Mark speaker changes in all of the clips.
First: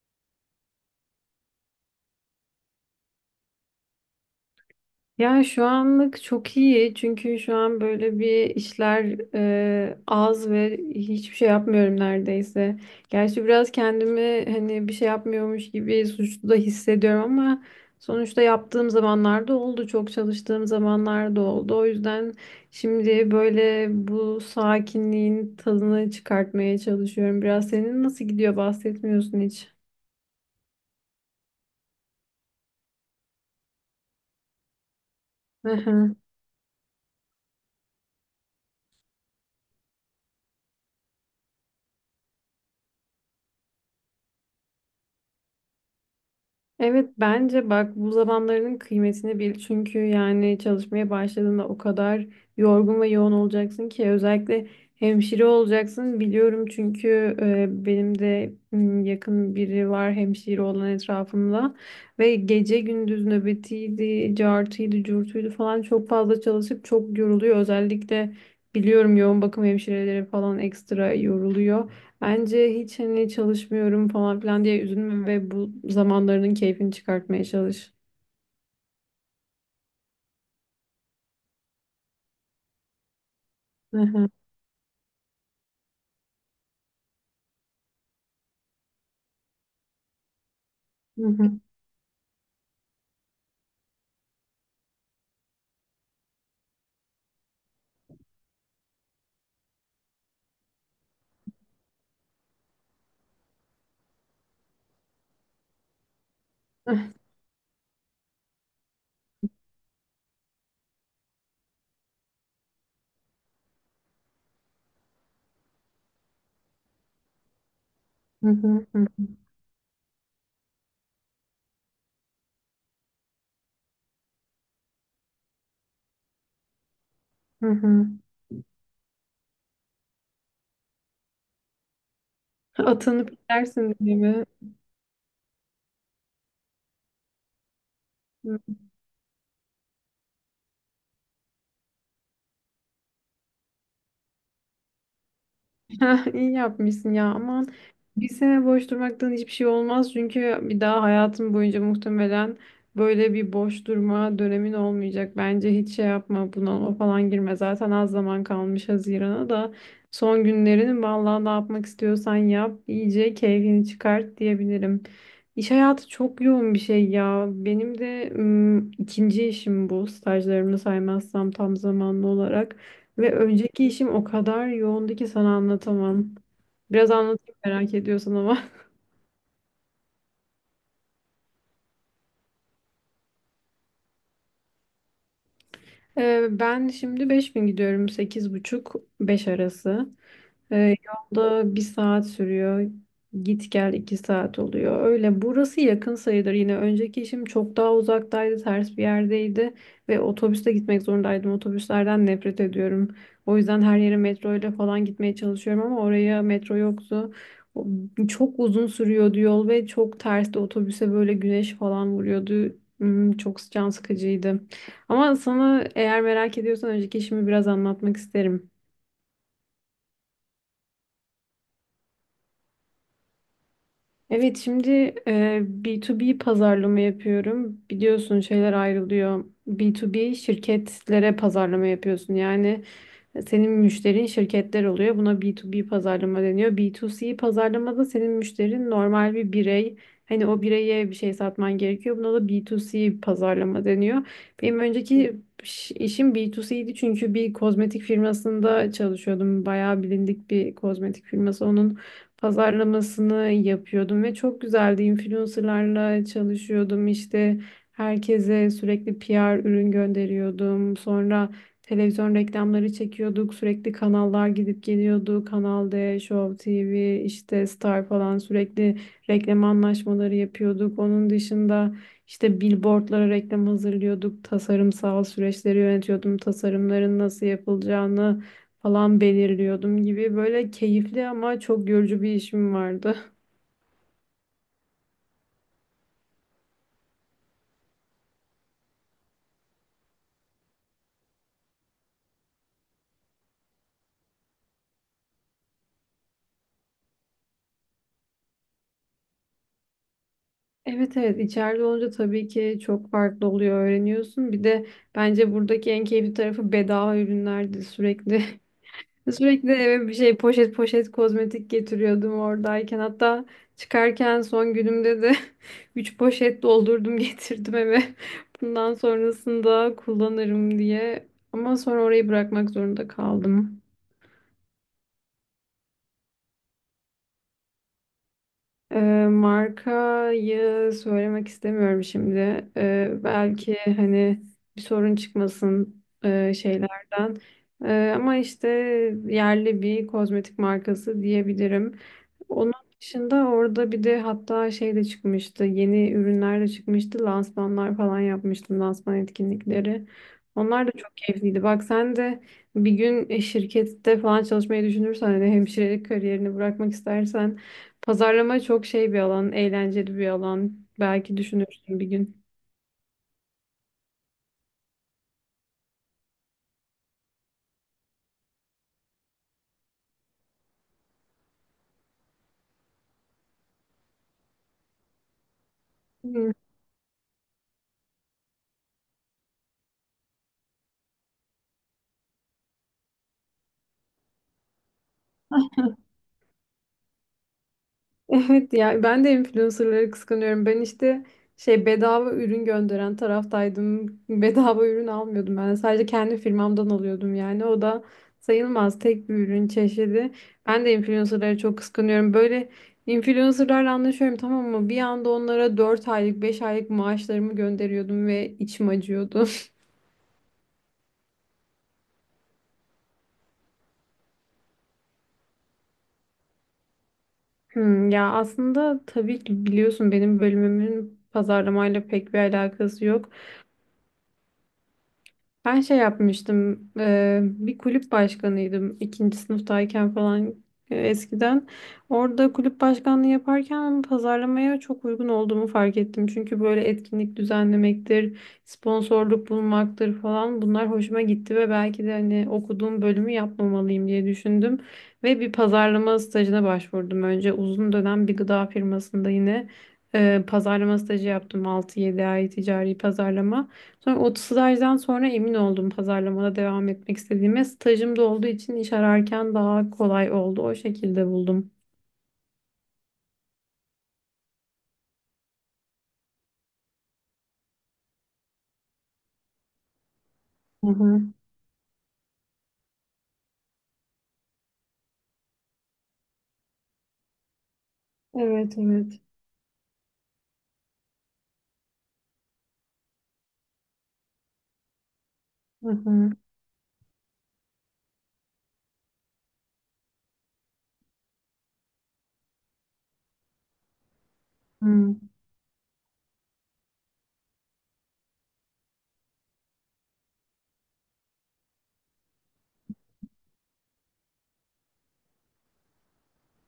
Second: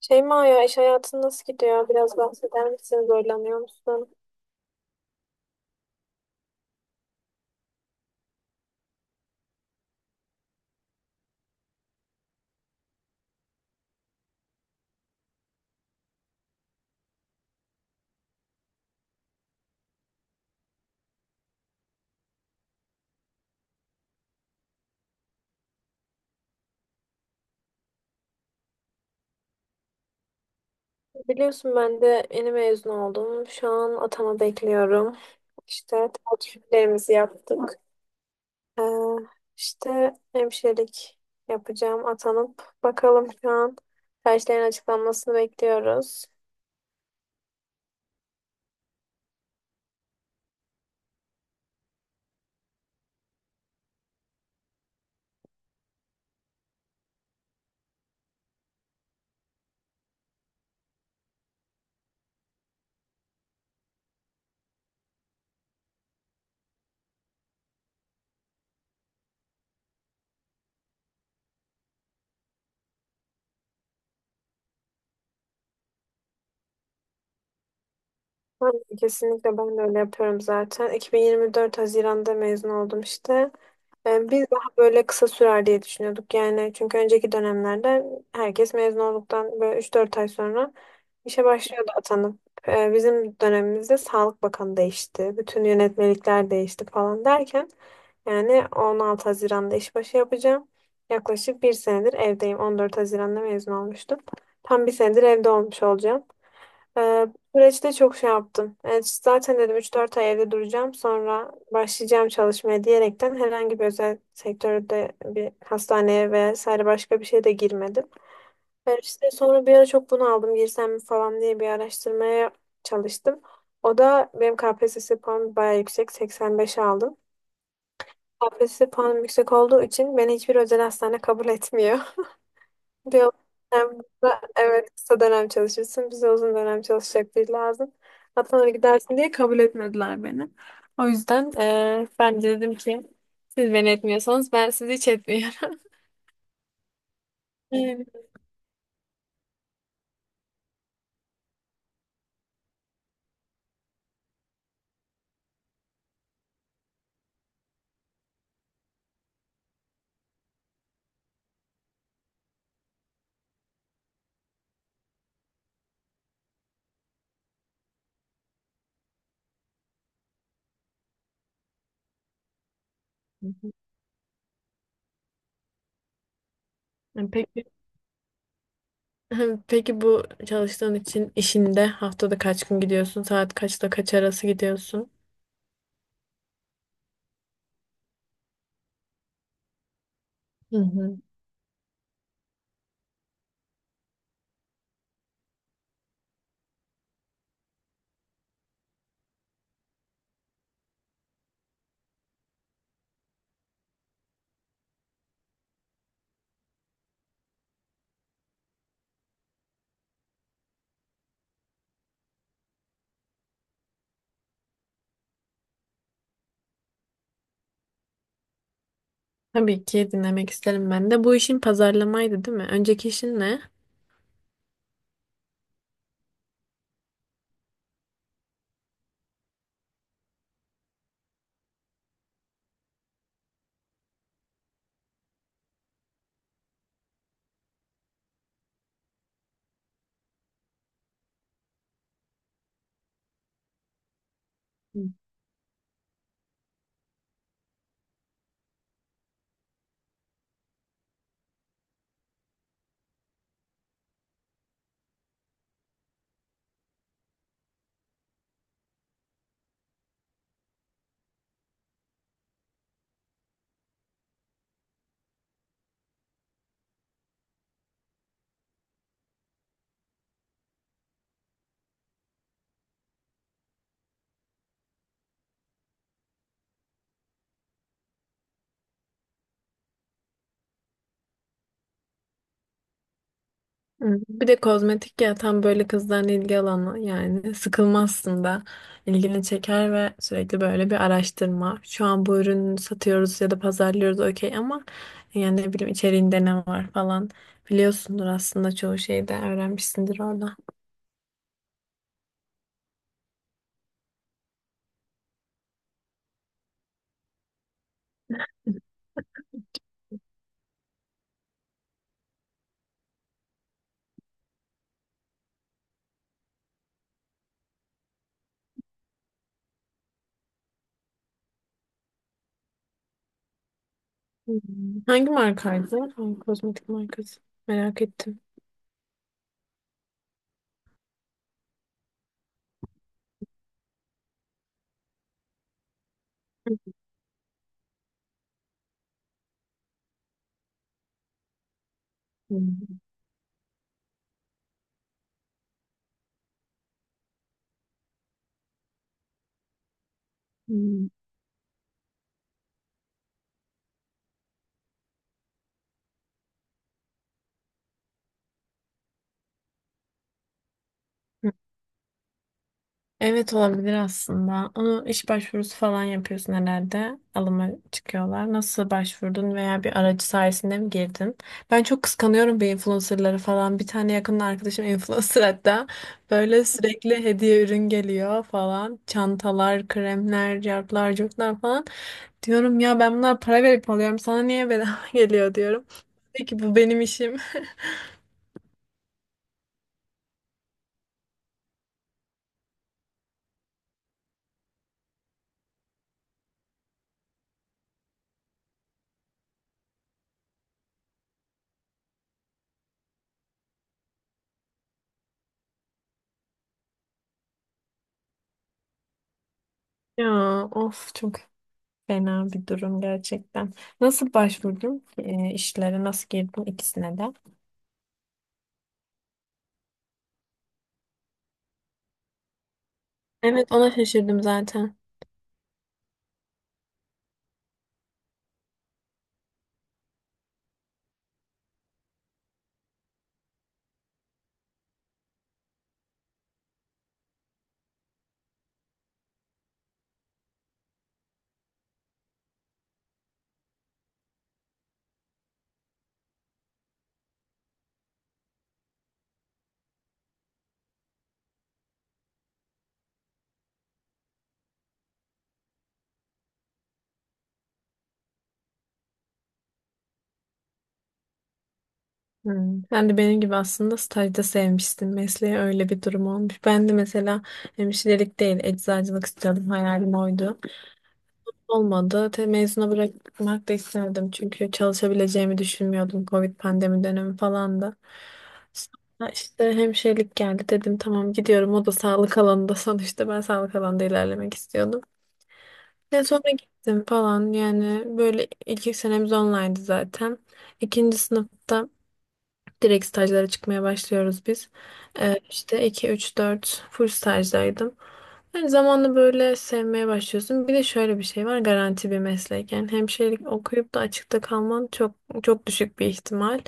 Speaker 1: Şeyma ya iş hayatın nasıl gidiyor? Biraz bahseder misin? Zorlanıyor musun?
Speaker 2: Ya şu anlık çok iyi çünkü şu an böyle bir işler az ve hiçbir şey yapmıyorum neredeyse. Gerçi biraz kendimi hani bir şey yapmıyormuş gibi suçlu da hissediyorum ama sonuçta yaptığım zamanlarda oldu, çok çalıştığım zamanlarda oldu. O yüzden şimdi böyle bu sakinliğin tadını çıkartmaya çalışıyorum. Biraz senin nasıl gidiyor bahsetmiyorsun hiç.
Speaker 1: Biliyorsun ben de yeni mezun oldum. Şu an atama bekliyorum. İşte tercihlerimizi yaptık. Ee, işte hemşirelik yapacağım atanıp. Bakalım şu an tercihlerin açıklanmasını bekliyoruz.
Speaker 2: Evet bence bak, bu zamanlarının kıymetini bil. Çünkü yani çalışmaya başladığında o kadar yorgun ve yoğun olacaksın ki, özellikle hemşire olacaksın biliyorum, çünkü benim de yakın biri var hemşire olan etrafımda ve gece gündüz nöbetiydi, cartıydı, curtuydu falan, çok fazla çalışıp çok yoruluyor. Özellikle biliyorum yoğun bakım hemşireleri falan ekstra yoruluyor. Bence hiç hani çalışmıyorum falan filan diye üzülme ve bu zamanlarının keyfini çıkartmaya çalış.
Speaker 1: Aynen, kesinlikle ben de öyle yapıyorum zaten. 2024 Haziran'da mezun oldum işte.
Speaker 2: Hı hı,
Speaker 1: Biz daha böyle kısa sürer diye düşünüyorduk yani. Çünkü önceki dönemlerde herkes mezun olduktan böyle 3-4 ay sonra
Speaker 2: hı
Speaker 1: işe
Speaker 2: hı,
Speaker 1: başlıyordu atanıp. Bizim dönemimizde Sağlık Bakanı değişti. Bütün yönetmelikler değişti falan derken yani 16 Haziran'da işbaşı yapacağım. Yaklaşık bir senedir evdeyim. 14 Haziran'da mezun olmuştum. Tam bir senedir evde olmuş olacağım.
Speaker 2: hı hı,
Speaker 1: Ee, bu süreçte çok şey yaptım. Yani zaten dedim üç dört ay evde duracağım sonra başlayacağım çalışmaya diyerekten herhangi bir özel sektörde bir hastaneye vesaire başka bir şeye de girmedim.
Speaker 2: hı hı,
Speaker 1: İşte sonra bir ara çok bunu aldım girsem mi falan diye bir araştırmaya çalıştım. O da benim KPSS puanım bayağı yüksek, 85 aldım.
Speaker 2: hı hı.
Speaker 1: KPSS puanım yüksek olduğu için beni hiçbir özel hastane kabul etmiyor. Bir
Speaker 2: Atını bilersin değil
Speaker 1: dönemde,
Speaker 2: mi?
Speaker 1: evet kısa dönem çalışırsın. Bize uzun dönem çalışacak biri lazım. Atan'a gidersin diye kabul etmediler beni. O yüzden ben de dedim ki siz beni etmiyorsanız ben sizi hiç etmiyorum.
Speaker 2: Ha, İyi yapmışsın ya, aman,
Speaker 1: Yani.
Speaker 2: bir sene boş durmaktan hiçbir şey olmaz, çünkü bir daha hayatım boyunca muhtemelen böyle bir boş durma dönemin olmayacak. Bence hiç şey yapma, bunalıma falan girme, zaten az zaman kalmış Haziran'a da. Son günlerini vallahi ne yapmak istiyorsan yap, iyice keyfini çıkart diyebilirim. İş hayatı çok yoğun bir şey ya, benim de ikinci işim bu, stajlarımı saymazsam tam zamanlı olarak. Ve
Speaker 1: Hı hı.
Speaker 2: önceki işim o kadar yoğundu ki sana anlatamam. Biraz
Speaker 1: Yani
Speaker 2: anlatayım
Speaker 1: peki,
Speaker 2: merak ediyorsan ama.
Speaker 1: peki bu çalıştığın için işinde haftada kaç gün gidiyorsun? Saat kaçla kaç arası gidiyorsun?
Speaker 2: Ben şimdi 5.000 gidiyorum. Sekiz buçuk beş arası. Ee, Yolda bir saat sürüyor. Git gel 2 saat oluyor. Öyle, burası yakın sayılır yine. Önceki işim çok daha uzaktaydı, ters bir yerdeydi ve otobüste gitmek zorundaydım. Otobüslerden nefret ediyorum. O yüzden her yere metro ile falan gitmeye çalışıyorum ama oraya metro yoktu. O- Çok uzun sürüyordu yol ve çok tersti. Otobüse böyle güneş falan vuruyordu. Çok can sıkıcıydı. Ama sana eğer merak ediyorsan önceki işimi biraz anlatmak isterim.
Speaker 1: Tabii ki dinlemek isterim ben de. Bu işin pazarlamaydı, değil mi? Önceki işin ne?
Speaker 2: Evet, şimdi B2B pazarlama yapıyorum. Biliyorsun şeyler ayrılıyor. B2B, şirketlere pazarlama yapıyorsun. Yani senin müşterin şirketler oluyor. Buna B2B pazarlama deniyor. B2C pazarlamada senin müşterin normal bir birey. Hani o bireye bir şey satman gerekiyor. Buna da B2C pazarlama deniyor. Benim önceki işim B2C'ydi, çünkü bir kozmetik firmasında çalışıyordum. Bayağı bilindik bir kozmetik firması. Onun pazarlamasını yapıyordum ve çok güzeldi. Influencerlarla çalışıyordum. İşte herkese sürekli PR ürün gönderiyordum. Sonra televizyon reklamları çekiyorduk. Sürekli kanallar gidip geliyordu. Kanal D, Show TV, işte Star falan, sürekli reklam anlaşmaları yapıyorduk. Onun dışında işte billboardlara reklam hazırlıyorduk. Tasarımsal süreçleri yönetiyordum. Tasarımların nasıl yapılacağını falan belirliyordum gibi, böyle keyifli ama çok yorucu bir işim vardı.
Speaker 1: Hı. Bir de kozmetik ya, tam böyle kızların ilgi alanı, yani sıkılmazsın da ilgini çeker ve sürekli böyle bir araştırma. Şu an bu ürünü satıyoruz ya da pazarlıyoruz okey, ama yani ne bileyim içeriğinde ne var falan, biliyorsundur aslında çoğu şeyi de öğrenmişsindir orada.
Speaker 2: Evet, evet, içeride olunca tabii ki çok farklı oluyor, öğreniyorsun. Bir de bence buradaki en keyifli tarafı bedava ürünlerdi. Sürekli sürekli eve bir şey poşet poşet kozmetik getiriyordum oradayken. Hatta çıkarken son günümde de 3 poşet doldurdum, getirdim eve. Bundan sonrasında kullanırım diye. Ama sonra orayı bırakmak zorunda kaldım.
Speaker 1: Hmm. Hangi markaydı? Hangi kozmetik markası? Merak ettim.
Speaker 2: Markayı söylemek istemiyorum şimdi. Belki hani bir sorun çıkmasın şeylerden. Ama işte yerli bir kozmetik markası diyebilirim. Onun
Speaker 1: Hmm.
Speaker 2: dışında orada bir de hatta şey de çıkmıştı. Yeni ürünler de çıkmıştı. Lansmanlar falan yapmıştım. Lansman etkinlikleri. Onlar da
Speaker 1: Hmm.
Speaker 2: çok keyifliydi. Bak, sen de bir gün şirkette falan çalışmayı düşünürsen, hani hemşirelik kariyerini bırakmak istersen, pazarlama çok şey bir alan, eğlenceli bir alan. Belki düşünürsün bir gün.
Speaker 1: Evet olabilir aslında. Onu iş başvurusu falan yapıyorsun herhalde. Alıma çıkıyorlar. Nasıl başvurdun veya bir aracı sayesinde mi girdin? Ben çok kıskanıyorum bu influencerları falan. Bir tane yakın arkadaşım influencer hatta.
Speaker 2: Hı.
Speaker 1: Böyle sürekli hediye ürün geliyor falan. Çantalar, kremler, cartlar, curtlar falan. Diyorum ya, ben bunlara para verip alıyorum. Sana niye bedava geliyor diyorum. Peki bu benim işim.
Speaker 2: Evet ya, ben de influencerları kıskanıyorum. Ben işte şey, bedava ürün gönderen taraftaydım. Bedava ürün almıyordum ben. Sadece kendi firmamdan alıyordum yani. O da sayılmaz, tek bir ürün çeşidi. Ben de influencerları çok kıskanıyorum. Böyle influencerlarla anlaşıyorum, tamam mı? Bir anda onlara 4 aylık, 5 aylık maaşlarımı gönderiyordum ve içim acıyordu.
Speaker 1: Ya, of çok, fena bir durum gerçekten. Nasıl başvurdun ki, işlere? Nasıl girdin ikisine de?
Speaker 2: Ya aslında tabii ki biliyorsun, benim bölümümün pazarlamayla pek bir alakası yok.
Speaker 1: Evet, ona şaşırdım zaten.
Speaker 2: Ben şey yapmıştım, bir kulüp başkanıydım ikinci sınıftayken falan, eskiden. Orada kulüp başkanlığı yaparken pazarlamaya çok uygun olduğumu fark ettim. Çünkü böyle etkinlik düzenlemektir, sponsorluk bulmaktır falan, bunlar hoşuma gitti ve belki de hani okuduğum bölümü yapmamalıyım diye düşündüm. Ve bir pazarlama stajına başvurdum önce. Uzun dönem bir gıda firmasında yine pazarlama stajı yaptım, 6-7 ay ticari pazarlama. Sonra o stajdan sonra emin oldum pazarlamada devam etmek istediğime. Stajım da olduğu için iş ararken daha kolay oldu. O şekilde buldum.
Speaker 1: Hmm. Sen de benim gibi aslında stajda sevmiştin mesleği, öyle bir durum olmuş. Ben de mesela hemşirelik değil eczacılık istiyordum, hayalim oydu.
Speaker 2: Hı hı.
Speaker 1: Olmadı. Te mezuna bırakmak da istemedim çünkü çalışabileceğimi düşünmüyordum. Covid pandemi dönemi falan da.
Speaker 2: Evet, evet.
Speaker 1: Sonra işte hemşirelik geldi, dedim tamam gidiyorum, o da sağlık alanında sonuçta ben sağlık alanında ilerlemek istiyordum.
Speaker 2: Hı
Speaker 1: Ya
Speaker 2: hı.
Speaker 1: sonra gittim falan, yani böyle ilk senemiz online'dı zaten. İkinci sınıfta direkt stajlara çıkmaya başlıyoruz biz.
Speaker 2: Hı.
Speaker 1: İşte 2 3 4 full stajdaydım. Yani zamanla böyle sevmeye başlıyorsun. Bir de şöyle bir şey var, garanti bir meslek. Yani hemşirelik okuyup da açıkta kalman çok düşük bir ihtimal.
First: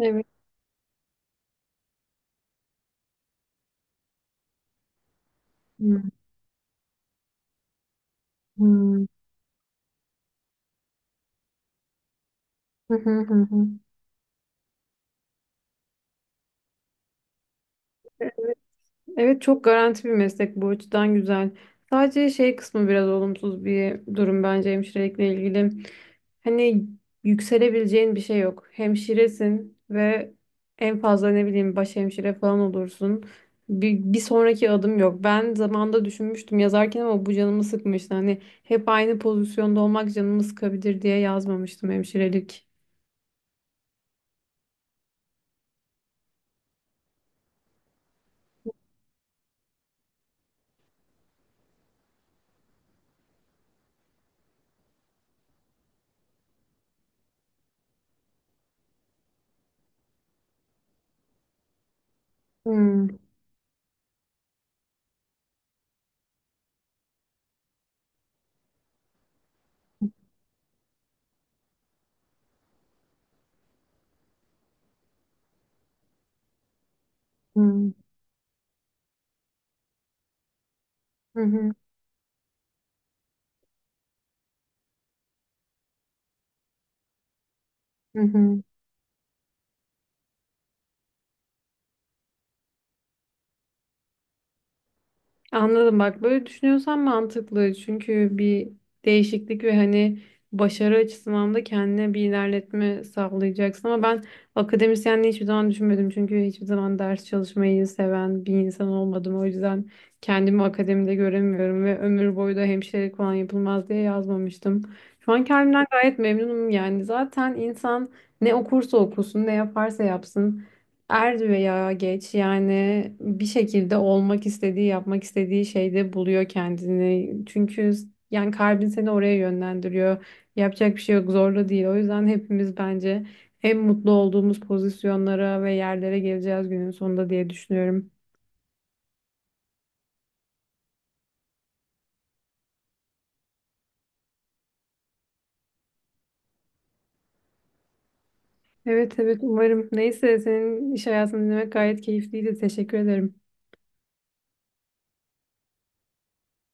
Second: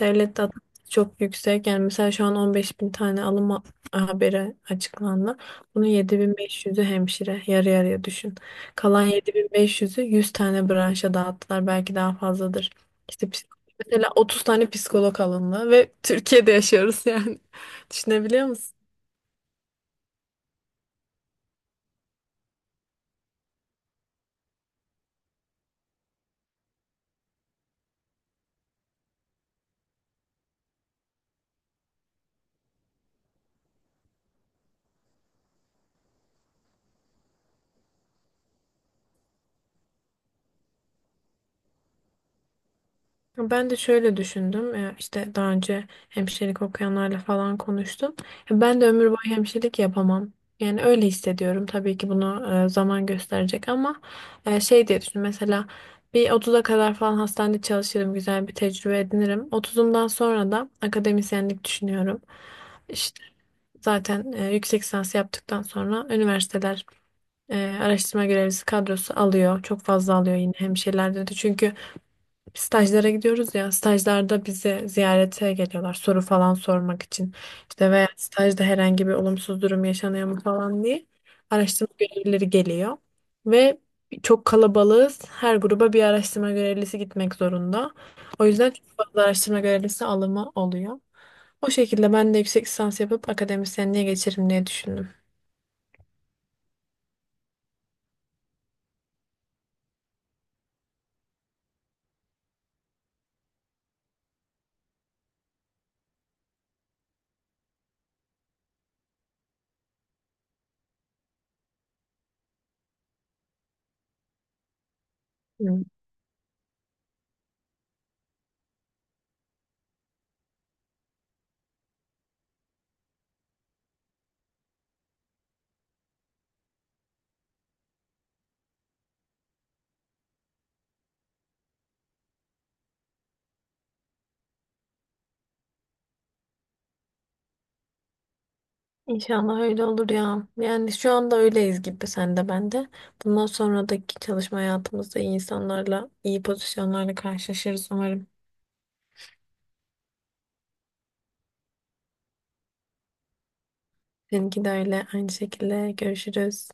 Speaker 2: Evet.
Speaker 1: de adı çok yüksek. Yani mesela şu an 15 bin tane alım haberi açıklandı. Bunun
Speaker 2: Hı
Speaker 1: 7500'ü hemşire. Yarı yarıya düşün. Kalan
Speaker 2: hı.
Speaker 1: 7500'ü 100 tane branşa dağıttılar. Belki daha fazladır.
Speaker 2: Hı hı
Speaker 1: İşte
Speaker 2: hı. Hı.
Speaker 1: mesela 30 tane psikolog alındı ve Türkiye'de yaşıyoruz yani. Düşünebiliyor musun?
Speaker 2: Evet, çok garanti bir meslek, bu açıdan güzel. Sadece şey kısmı biraz olumsuz bir durum bence hemşirelikle ilgili. Hani yükselebileceğin bir şey yok. Hemşiresin ve en fazla ne bileyim, baş hemşire falan olursun. Bir sonraki adım yok. Ben zamanda düşünmüştüm yazarken ama bu canımı sıkmıştı. Hani hep aynı pozisyonda olmak canımı sıkabilir diye yazmamıştım hemşirelik.
Speaker 1: Ben de şöyle düşündüm. İşte daha önce hemşirelik okuyanlarla falan konuştum. Ben de ömür boyu hemşirelik yapamam. Yani öyle hissediyorum. Tabii ki bunu zaman gösterecek ama şey diye düşündüm. Mesela bir 30'a kadar falan hastanede çalışırım. Güzel bir tecrübe edinirim. 30'umdan sonra da akademisyenlik düşünüyorum.
Speaker 2: Hmm,
Speaker 1: İşte zaten yüksek lisans yaptıktan sonra üniversiteler araştırma görevlisi kadrosu alıyor. Çok fazla alıyor yine hemşirelerde de. Çünkü stajlara gidiyoruz ya, stajlarda bizi ziyarete geliyorlar soru falan sormak için,
Speaker 2: hmm,
Speaker 1: işte veya stajda herhangi bir olumsuz durum yaşanıyor mu falan diye
Speaker 2: hı hı,
Speaker 1: araştırma görevlileri geliyor ve çok kalabalığız, her gruba bir araştırma görevlisi gitmek zorunda,
Speaker 2: hı
Speaker 1: o
Speaker 2: hı.
Speaker 1: yüzden çok fazla araştırma görevlisi alımı oluyor. O şekilde ben de yüksek lisans yapıp akademisyenliğe geçerim diye düşündüm.
Speaker 2: Anladım, bak böyle düşünüyorsan mantıklı, çünkü bir değişiklik ve hani başarı açısından da kendine bir ilerletme sağlayacaksın, ama ben akademisyenliği hiçbir zaman düşünmedim, çünkü hiçbir zaman ders çalışmayı seven bir insan olmadım. O yüzden kendimi akademide göremiyorum ve ömür boyu da hemşirelik falan yapılmaz diye yazmamıştım. Şu an
Speaker 1: Hı.
Speaker 2: kendimden gayet memnunum, yani zaten insan ne okursa okusun, ne yaparsa yapsın, er veya geç yani bir şekilde olmak istediği, yapmak istediği şeyde buluyor kendini. Çünkü yani kalbin seni oraya yönlendiriyor. Yapacak bir şey yok, zorla değil. O yüzden hepimiz bence en mutlu olduğumuz pozisyonlara ve yerlere geleceğiz günün sonunda diye düşünüyorum.
Speaker 1: İnşallah öyle olur ya. Yani şu anda öyleyiz gibi, sen de ben de. Bundan sonraki çalışma hayatımızda iyi insanlarla, iyi pozisyonlarla karşılaşırız umarım.
Speaker 2: Evet, evet, umarım. Neyse, senin iş hayatını dinlemek gayet keyifliydi. Teşekkür ederim.
Speaker 1: Seninki de öyle. Aynı şekilde görüşürüz.